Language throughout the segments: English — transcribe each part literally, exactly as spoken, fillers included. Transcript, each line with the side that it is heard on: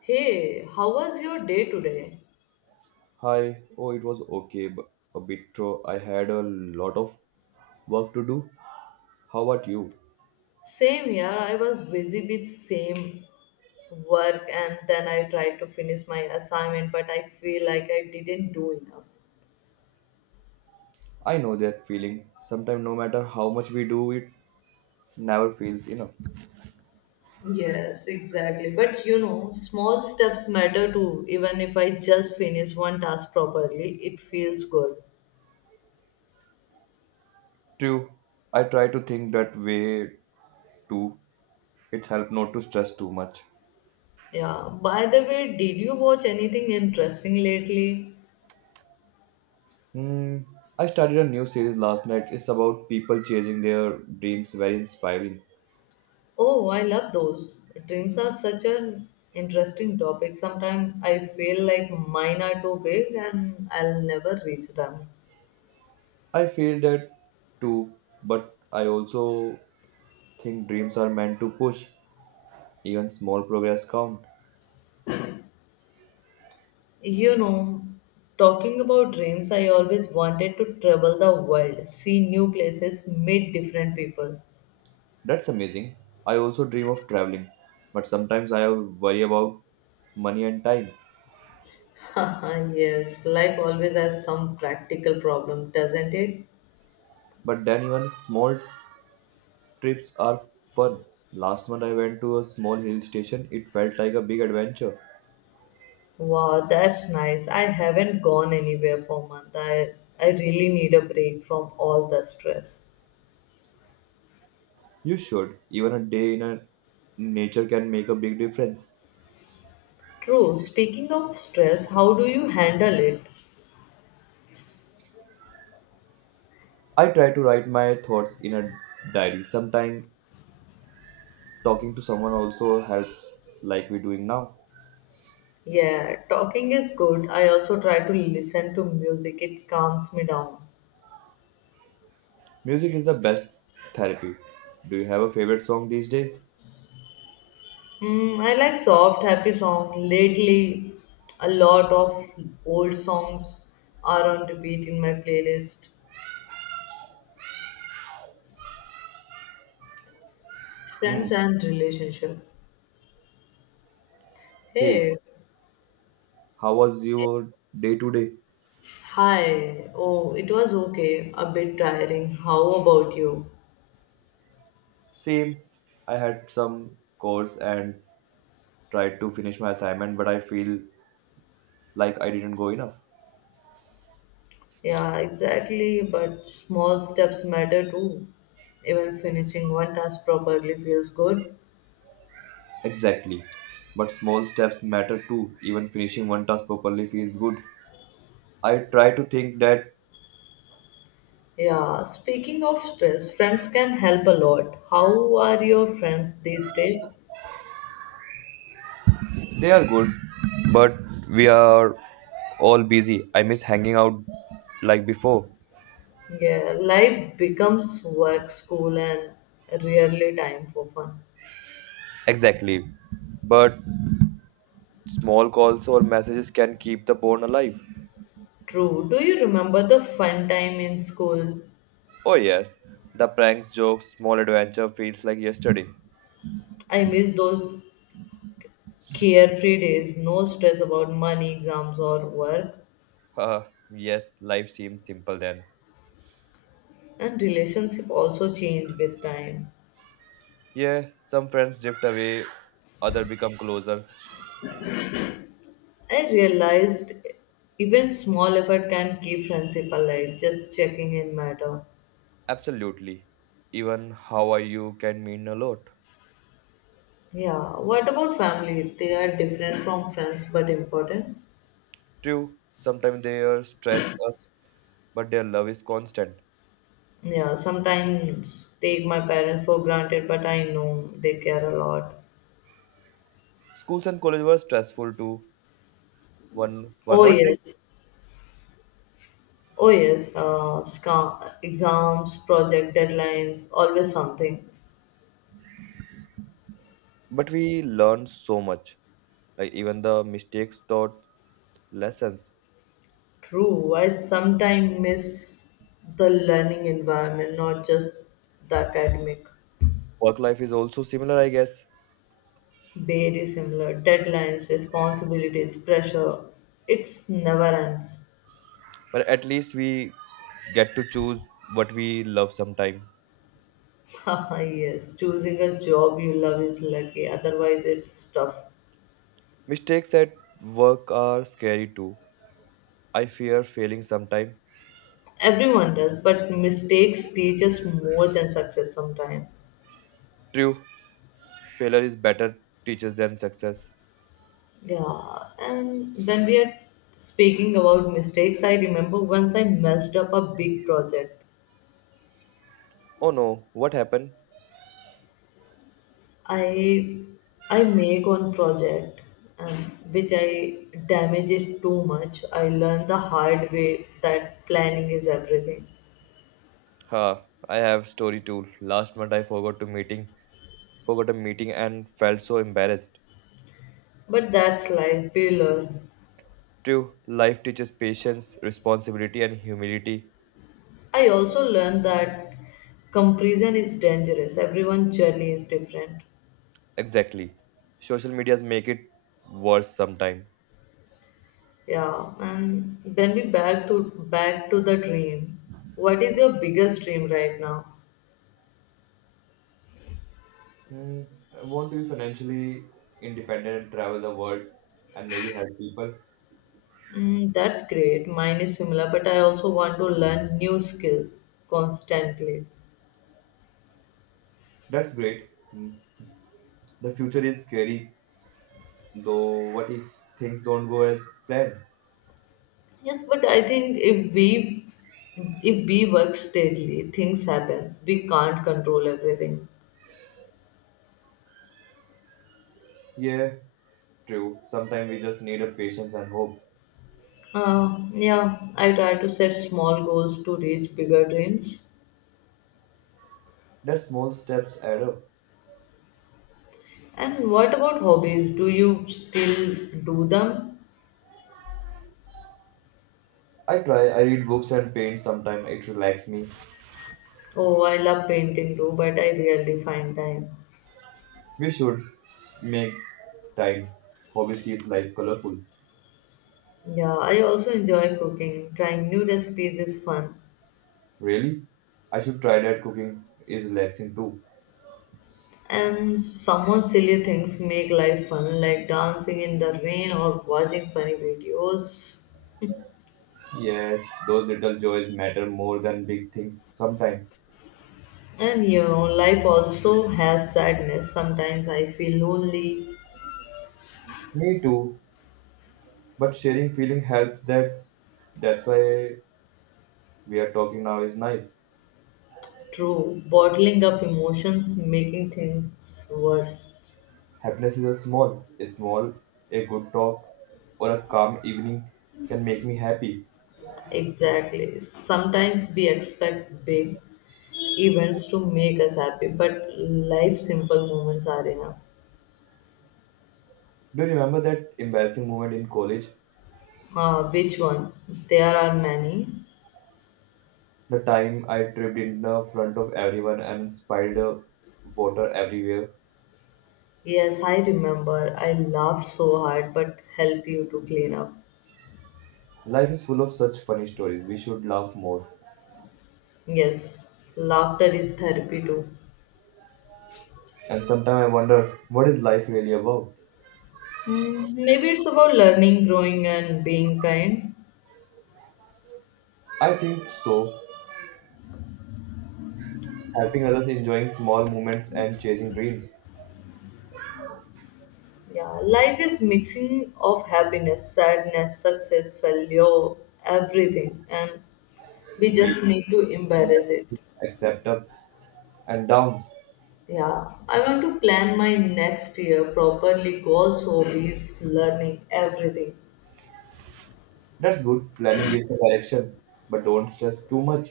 left: Hey, how was your day today?
right: Hi, oh, it was okay, but a bit throw. I had a lot of work to do. How about you?
left: Same here, I was busy with same work and then I tried to finish my assignment, but I feel like I didn't do enough.
right: I know that feeling. Sometimes, no matter how much we do, it never feels enough.
left: Yes, exactly. But you know, small steps matter too. Even if I just finish one task properly, it feels good.
right: True, I try to think that way too. It's helped not to stress too much.
left: Yeah. By the way, did you watch anything interesting lately?
right: Hmm, I started a new series last night. It's about people chasing their dreams. Very inspiring.
left: Oh, I love those. Dreams are such an interesting topic. Sometimes I feel like mine are too big and I'll never reach them.
right: I feel that too, but I also think dreams are meant to push. Even small progress count.
left: You know, talking about dreams, I always wanted to travel the world, see new places, meet different people.
right: That's amazing. I also dream of traveling, but sometimes I worry about money and time.
left: Yes, life always has some practical problem, doesn't it?
right: But then even small trips are fun. Last month I went to a small hill station. It felt like a big adventure.
left: Wow, that's nice. I haven't gone anywhere for a month. I, I really need a break from all the stress.
right: You should. Even a day in a nature can make a big difference.
left: True. Speaking of stress, how do you handle it?
right: I try to write my thoughts in a diary. Sometimes talking to someone also helps, like we're doing now.
left: Yeah, talking is good. I also try to listen to music, it calms me down.
right: Music is the best therapy. Do you have a favorite song these days?
left: Mm, I like soft, happy songs. Lately, a lot of old songs are on repeat in my playlist.
right: Hmm.
left: Friends and relationship.
right: Hey,
left: Hey,
right: how was your day today?
left: hi. Oh, it was okay. A bit tiring. How about you?
right: Same. I had some course and tried to finish my assignment, but I feel like I didn't go enough.
left: Yeah, exactly. But small steps matter too. Even finishing one task properly feels good.
right: Exactly. But small steps matter too. Even finishing one task properly feels good. I try to think that
left: Yeah, speaking of stress, friends can help a lot. How are your friends these days?
right: they are good, but we are all busy. I miss hanging out like before.
left: Yeah, life becomes work, school, and rarely time for fun.
right: Exactly. But small calls or messages can keep the bond alive.
left: True. Do you remember the fun time in school?
right: Oh, yes, the pranks, jokes, small adventure feels like yesterday.
left: I miss those carefree days, no stress about money, exams, or work.
right: Haha, yes, life seems simple then.
left: And relationship also change with time.
right: Yeah, some friends drift away, other become closer.
left: I realized even small effort can keep friendship alive, just checking in matter.
right: Absolutely. Even how are you can mean a lot.
left: Yeah, what about family? They are different from friends but important.
right: True, sometimes they are stress us, but their love is constant.
left: Yeah, sometimes take my parents for granted, but I know they care a lot.
right: Schools and college were stressful too. One were
left: Oh,
right: not they?
left: yes. Oh, yes. Uh, sca- exams, project deadlines, always something.
right: But we learned so much. Like even the mistakes taught lessons.
left: True, I sometimes miss the learning environment, not just the academic.
right: Work life is also similar, I guess.
left: Very similar. Deadlines, responsibilities, pressure. It's never ends.
right: But at least we get to choose what we love sometime.
left: Yes, choosing a job you love is lucky, otherwise, it's tough.
right: Mistakes at work are scary too. I fear failing sometime.
left: Everyone does, but mistakes teach us more than success sometimes.
right: True, failure is better teachers than success.
left: Yeah, and when we are speaking about mistakes, I remember once I messed up a big project.
right: Oh no, what happened?
left: I I make one project, um, which I damage it too much. I learn the hard way that planning is everything.
right: Ha, I have story too. Last month I forgot to meeting, forgot a meeting and felt so embarrassed.
left: But that's life we learn.
right: True, life teaches patience, responsibility and humility.
left: I also learned that comparison is dangerous. Everyone's journey is different.
right: Exactly. Social medias make it worse sometime.
left: Yeah, and then we back to back to the dream. What is your biggest dream right now?
right: Mm, I want to be financially independent, travel the world, and maybe help people.
left: Mm, that's great. Mine is similar, but I also want to learn new skills constantly.
right: That's great. Mm. The future is scary, though. What if things don't go as planned?
left: Yes, but I think if we if we work steadily, things happens. We can't control everything.
right: Yeah, true. Sometimes we just need a patience and hope.
left: Uh, yeah, I try to set small goals to reach bigger dreams.
right: That small steps add up.
left: And what about hobbies? Do you still do them?
right: I try. I read books and paint. Sometimes it relaxes me.
left: Oh, I love painting too, but I rarely find time.
right: We should make time. Hobbies keep life colorful.
left: Yeah, I also enjoy cooking. Trying new recipes is fun.
right: Really, I should try that. Cooking is relaxing too.
left: And somewhat silly things make life fun, like dancing in the rain or watching funny videos.
right: Yes, those little joys matter more than big things sometimes.
left: And you know, life also has sadness. Sometimes I feel lonely,
right: Me too. But sharing feeling helps that that's why we are talking now is nice.
left: true. Bottling up emotions, making things worse.
right: Happiness is a small, a small, a good talk or a calm evening can make me happy.
left: Exactly. Sometimes we expect big events to make us happy, but life simple moments are enough.
right: Do you remember that embarrassing moment in college?
left: Uh, which one? There are many.
right: The time I tripped in the front of everyone and spilled uh, water everywhere.
left: Yes, I remember. I laughed so hard, but help you to clean up.
right: Life is full of such funny stories. We should laugh more.
left: Yes, laughter is therapy too.
right: And sometimes I wonder what is life really about?
left: Mm, maybe it's about learning, growing, and being kind.
right: I think so. Helping others, enjoying small moments, and chasing dreams.
left: Yeah, life is mixing of happiness, sadness, success, failure, everything, and we
right: We
left: just need to embrace it.
right: accept up and downs.
left: Yeah, I want to plan my next year properly. Goals, hobbies, learning, everything.
right: That's good. Planning gives a direction, but don't stress too much.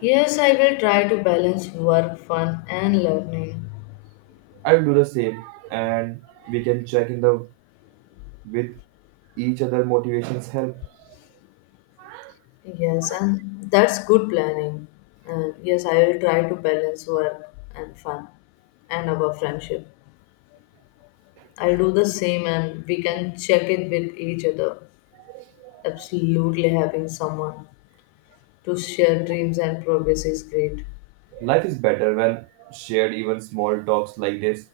left: Yes, I will try to balance work, fun, and learning.
right: I'll do the same, and we can check in the with each other. Motivations help.
left: Yes, and that's good planning. And yes, I will try to balance work and fun and our friendship. I'll do the same and we can check it with each other. Absolutely, having someone to share dreams and progress is great.
right: Life is better when shared. Even small talks like this.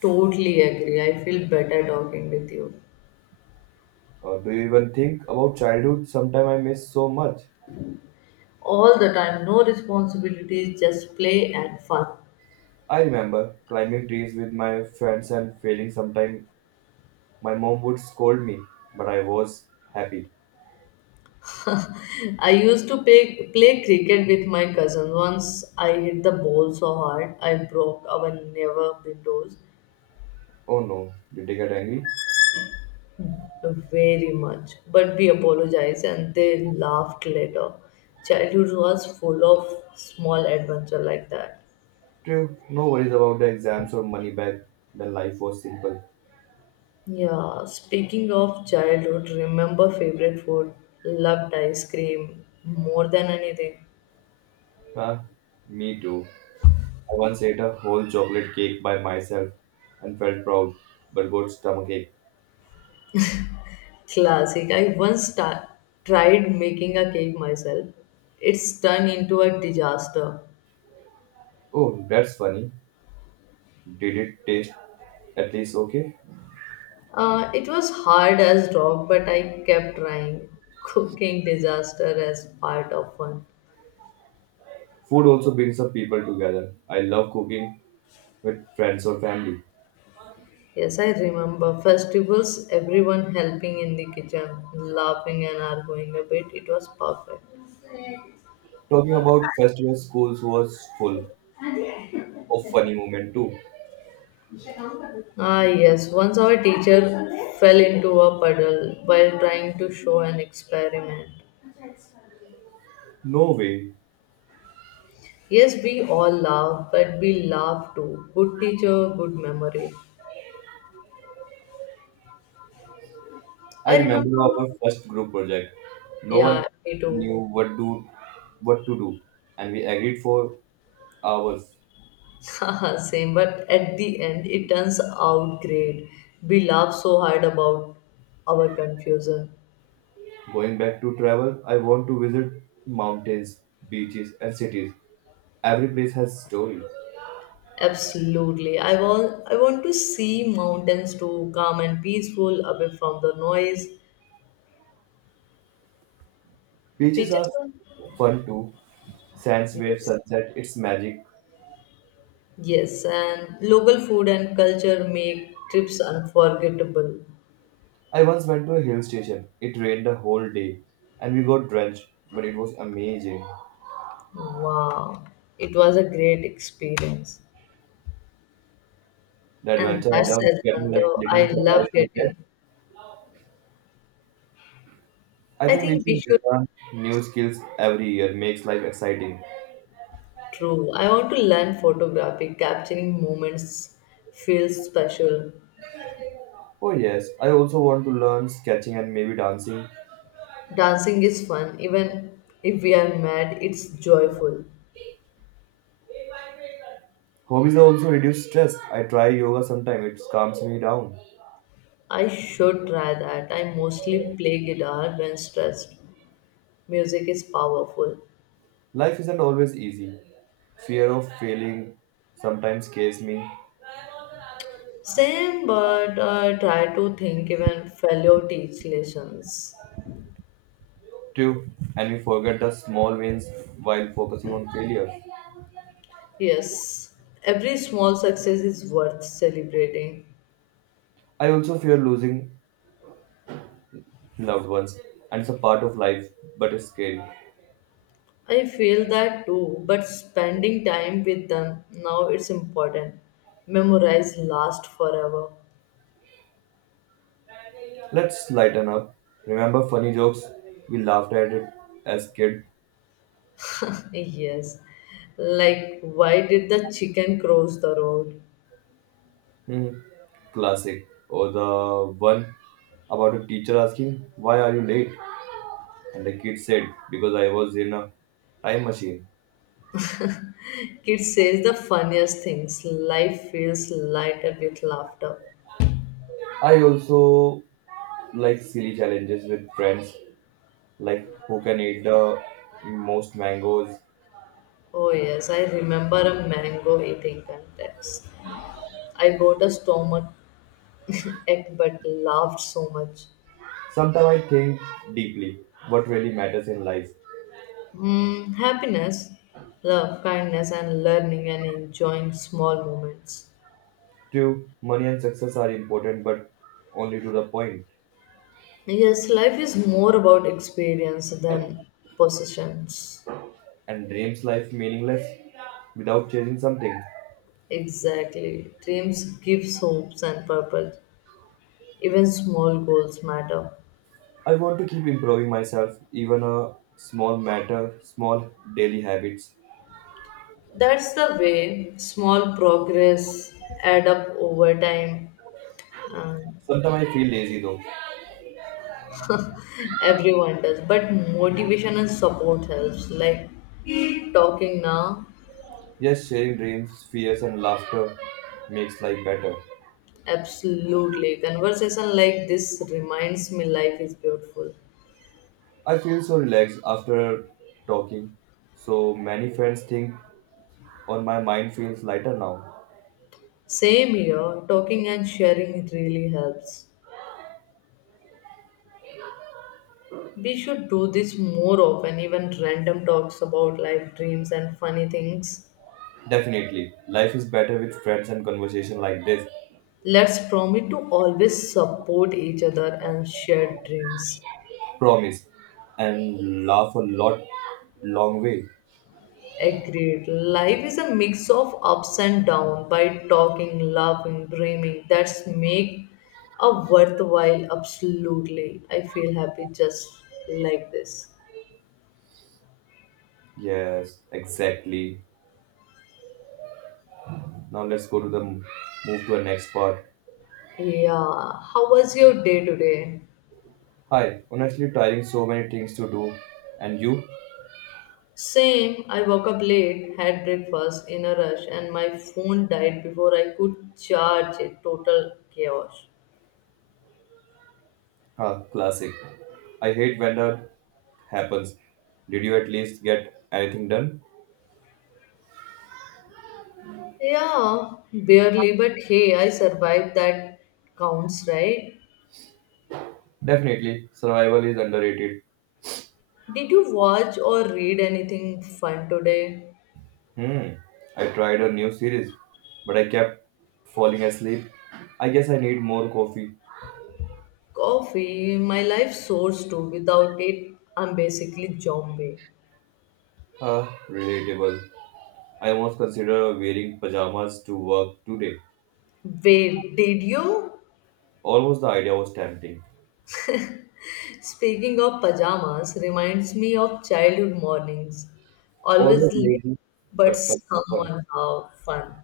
left: Totally agree. I feel better talking with you.
right: Or do you even think about childhood? Sometime I miss so much.
left: All the time, no responsibilities, just play and fun.
right: I remember climbing trees with my friends and failing sometime. My mom would scold me, but I was happy.
left: I used to play, play cricket with my cousin. Once I hit the ball so hard, I broke our never windows.
right: Oh no, did they get angry?
left: Very much. But we apologized and they laughed later. Childhood was full of small adventure like that.
right: True, no worries about the exams or money back. Then life was simple.
left: Yeah, speaking of childhood, remember favorite food? Loved ice cream more than anything.
right: Huh? Me too. I once ate a whole chocolate cake by myself and felt proud, but got stomachache.
left: Classic. I once sta- tried making a cake myself. It's turned into a disaster.
right: Oh, that's funny. Did it taste at least okay?
left: Uh, it was hard as rock, but I kept trying. Cooking disaster as part of fun.
right: Food also brings up people together. I love cooking with friends or family.
left: Yes, I remember festivals, everyone helping in the kitchen, laughing and arguing a bit. It was perfect.
right: Talking about festival schools was full of funny moment too.
left: Ah, yes, once our teacher fell into a puddle while trying to show an experiment.
right: No way.
left: Yes, we all laugh, but we laugh too. Good teacher, good memory.
right: I
left: I remember,
right: remember our first group project. No
left: yeah,
right: one
left: me too.
right: knew what do what to do, and we agreed for hours.
left: Same, but at the end, it turns out great. We laugh so hard about our confusion.
right: Going back to travel, I want to visit mountains, beaches, and cities. Every place has a story.
left: Absolutely. I want I want to see mountains too, calm and peaceful, away from the noise.
right: Beaches are
left: Beaches are
right: fun too. Sands, waves,
left: yes.
right: sunset, it's magic.
left: Yes, and local food and culture make trips unforgettable.
right: I once went to a hill station. It rained the whole day, and we got drenched, but it was amazing.
left: Wow. It was a great experience.
right: The
left: And
right: adventure I
left: that's
right: loved getting like
left: Edmundo.
right: little
left: I love
right: surprise like that.
left: getting.
right: I
left: I
right: think we
left: think we
right: should
left: should
right: learn new skills every year. Makes life exciting.
left: true. I want to learn photography. Capturing moments feels special.
right: Oh yes, I also want to learn sketching and maybe dancing.
left: Dancing is fun, even if we are mad, it's joyful.
right: Hobbies also reduce stress. I try yoga sometimes. It calms me down.
left: I should try that. I mostly play guitar when stressed. Music is powerful.
right: Life isn't always easy. Fear of failing sometimes scares me
left: Same, but I try to think even fellow teach lessons.
right: too, and we forget the small wins while focusing on failure.
left: Yes, every small success is worth celebrating.
right: I also fear losing loved ones, and it's a part of life, but it's scary.
left: I feel that too, but spending time with them now it's important. Memorize last forever.
right: Let's lighten up. Remember funny jokes? We laughed at it as kid.
left: Yes. Like, why did the chicken cross the road?
right: Hmm, classic. Or the one about a teacher asking, "Why are you late?" And the kid said, "Because I was in a time machine."
left: Kid says the funniest things. Life feels lighter with laughter.
right: I also like silly challenges with friends, like who can eat the most mangoes.
left: Oh, yes, I remember a mango eating contest. I got a stomach ache but laughed so much.
right: Sometimes I think deeply what really matters in life.
left: Mm, happiness, love, kindness, and learning and enjoying small moments.
right: Two, money and success are important, but only to the point.
left: Yes, life is more about experience than possessions.
right: And dreams life meaningless without chasing something.
left: Exactly. Dreams gives hopes and purpose. Even small goals matter.
right: I want to keep improving myself, even a small matter, small daily habits.
left: That's the way small progress add up over time. Um,
right: Sometimes I feel lazy though.
left: Everyone does. But motivation and support helps. Like talking now,
right: Yes, sharing dreams, fears, and laughter makes life better.
left: absolutely. Conversation like this reminds me life is beautiful.
right: I feel so relaxed after talking. So many friends think on my mind feels lighter now.
left: Same here, talking and sharing really helps. We should do this more often, even random talks about life dreams and funny things.
right: Definitely, life is better with friends and conversation like this.
left: Let's promise to always support each other and share dreams.
right: Promise and laugh a lot long way.
left: Agreed. Life is a mix of ups and downs. By talking, laughing, dreaming, that's make a worthwhile. Absolutely, I feel happy just like this.
right: Yes, exactly. Now let's go to the move to the next part.
left: Yeah. How was your day today?
right: Hi, honestly tiring, so many things to do. And you?
left: Same, I woke up late, had breakfast in a rush, and my phone died before I could charge it. Total chaos.
right: Huh, classic. I hate when that happens. Did you at least get anything done?
left: Yeah, barely, but hey, I survived that counts, right?
right: Definitely, survival is underrated.
left: Did you watch or read anything fun today?
right: Hmm, I tried a new series, but I kept falling asleep. I guess I need more coffee.
left: Coffee, my life source too. Without it, I'm basically zombie.
right: Ah, relatable. I almost considered wearing pajamas to work today.
left: Wait, did you?
right: Almost, the idea was tempting.
left: Speaking of pajamas, reminds me of childhood mornings. Always
right: Always
left: late,
right: lazy,
left: but
right: but somehow fun.
left: somehow fun.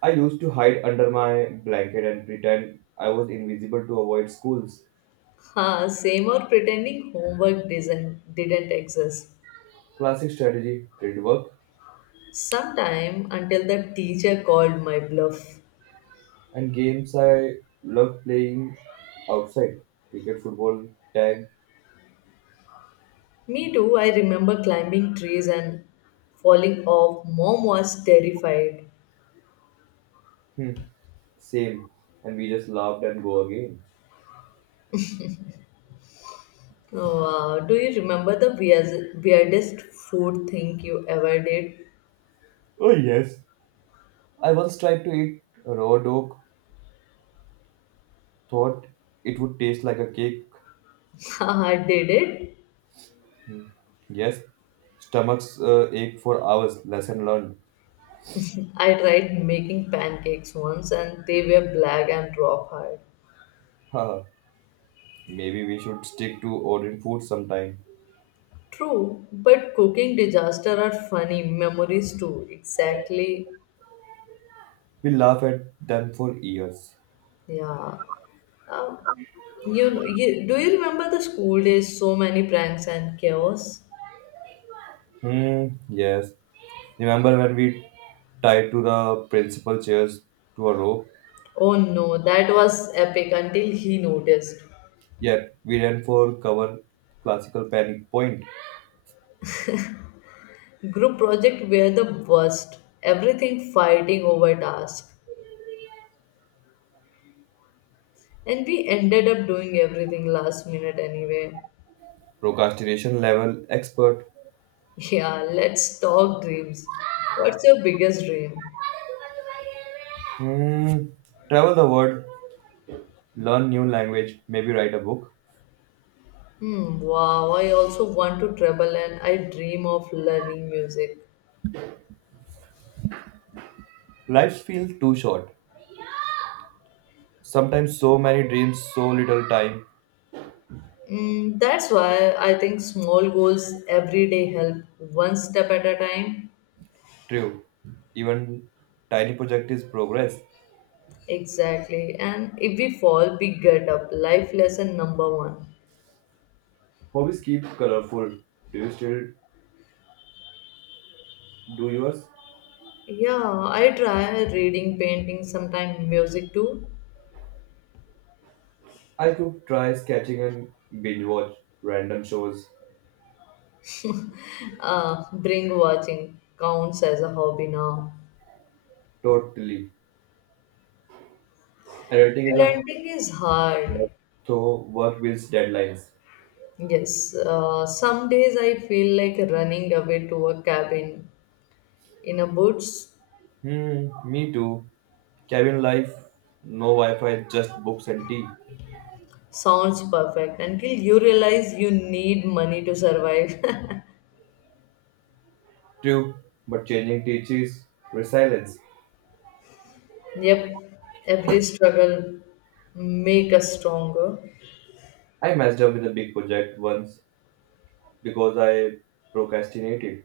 right: I used to hide under my blanket and pretend I was invisible to avoid schools.
left: Ha, same or pretending homework didn't, didn't exist.
right: Classic strategy did work,
left: Sometime until the teacher called my bluff.
right: and games I love playing outside, cricket, football, tag.
left: Me too, I remember climbing trees and falling off. Mom was terrified.
right: Hmm, same. And we just laughed and go again.
left: Oh, wow. Do you remember the weirdest weirdest food thing you ever did?
right: Oh, yes. I once tried to eat raw dog, thought it would taste like a cake.
left: I did it
right: Yes, stomachs uh, ache for hours. Lesson learned.
left: I tried making pancakes once and they were black and rawhide.
right: Haha, maybe we should stick to ordering food sometime.
left: True, but cooking disaster are funny memories too. Exactly.
right: We laugh at them for years.
left: Yeah. Um, you, you Do you remember the school days? So many pranks and chaos.
right: Hmm. Yes. Remember when we tied to the principal chairs to a rope?
left: Oh no, that was epic until he noticed.
right: Yet we ran for cover. Classical panic point.
left: Group project were the worst. Everything fighting over task, and we ended up doing everything last minute anyway.
right: Procrastination level expert.
left: Yeah, let's talk dreams. What's your biggest dream?
right: Hmm. Travel the world. Learn new language. Maybe write a book.
left: Hmm, wow, I also want to travel and I dream of learning music.
right: Life feels too short. Sometimes so many dreams, so little time.
left: Mm, that's why I think small goals every day help one step at a time.
right: True. Even tiny project is progress.
left: Exactly. And if we fall, we get up. Life lesson number one.
right: Hobbies keep colorful. Do you still do yours?
left: Yeah, I try reading, painting, sometimes music too.
right: I could try sketching and binge watch random shows.
left: Uh, bring watching counts as a hobby now.
right: Totally. Editing is a
left: Parenting is hard.
right: so work builds deadlines.
left: Yes, uh, some days I feel like running away to a cabin in a woods
right: Hmm, me too. Cabin life, no Wi-Fi, just books and tea.
left: sounds perfect until you realize you need money to survive.
right: True, but changing teachers, resilience.
left: Yep, every struggle make us stronger.
right: I messed up with a big project once because I procrastinated.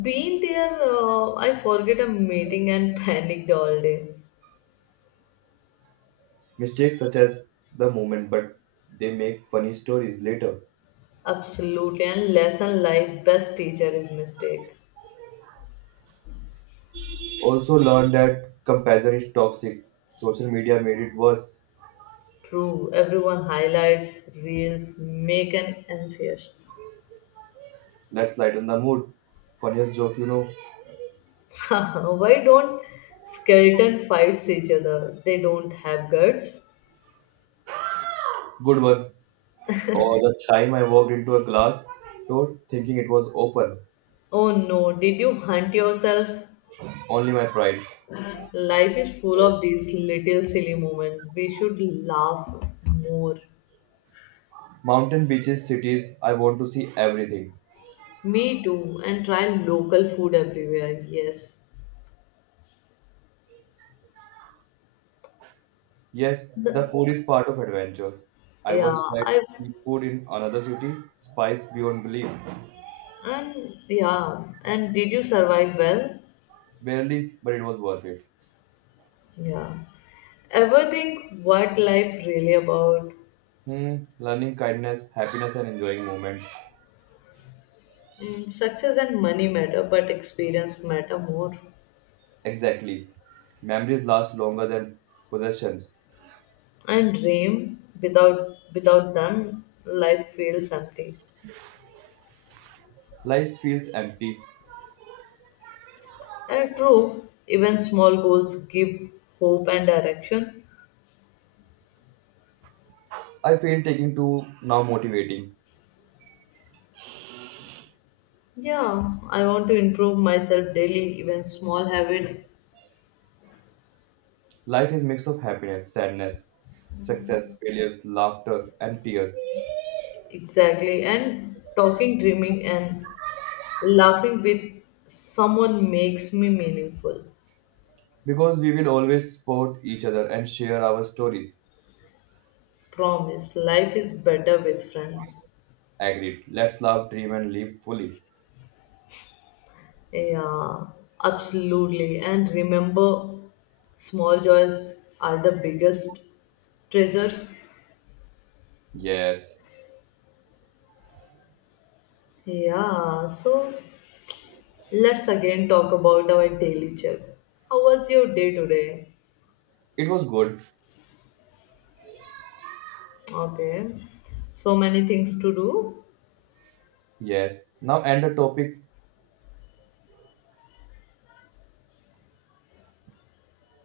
left: Being there, uh, I forget a meeting and panicked all day.
right: Mistakes such as the moment, but they make funny stories later.
left: Absolutely, and lesson life best teacher is mistake.
right: Also learned that comparison is toxic. Social media made it worse.
left: True, everyone highlights, reels, make an anxious.
right: Let's lighten the mood. Funniest joke, you know.
left: Why don't skeleton fights each other? They don't have guts.
right: Good one. Or the time I walked into a glass door thinking it was open.
left: Oh no, did you hunt yourself?
right: Only my pride.
left: Life is full of these little silly moments. We should laugh more.
right: Mountain, beaches, cities, I want to see everything.
left: Me too, and try local food everywhere. Yes.
right: Yes, the
left: The-
right: food is part of adventure. I
left: yeah,
right: once tried
left: I
right: street food in another city, spice beyond belief.
left: and yeah, and did you survive well?
right: Barely, but it was worth it.
left: Yeah. Ever think what life really about?
right: Hmm, learning kindness, happiness, and enjoying moment.
left: Mm, success and money matter, but experience matter more.
right: Exactly. Memories last longer than possessions.
left: And dream without without them life feels empty
right: Life feels empty.
left: and true even small goals give hope and direction.
right: I feel taking to now motivating.
left: Yeah, I want to improve myself daily even small habit.
right: Life is mix of happiness, sadness, success, failures, laughter, and tears.
left: Exactly and talking dreaming and laughing with someone makes me meaningful
right: Because we will always support each other and share our stories.
left: promise life is better with friends.
right: Agreed. Let's love, dream, and live fully.
left: Yeah, absolutely and remember small joys are the biggest treasures.
right: Yes.
left: Yeah, so let's again talk about our daily check. How was your day today?
right: It was good.
left: Okay, so many things to do.
right: Yes. Now end the topic.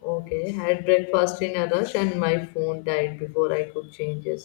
left: Okay, had breakfast in a rush and my phone died before I could change it.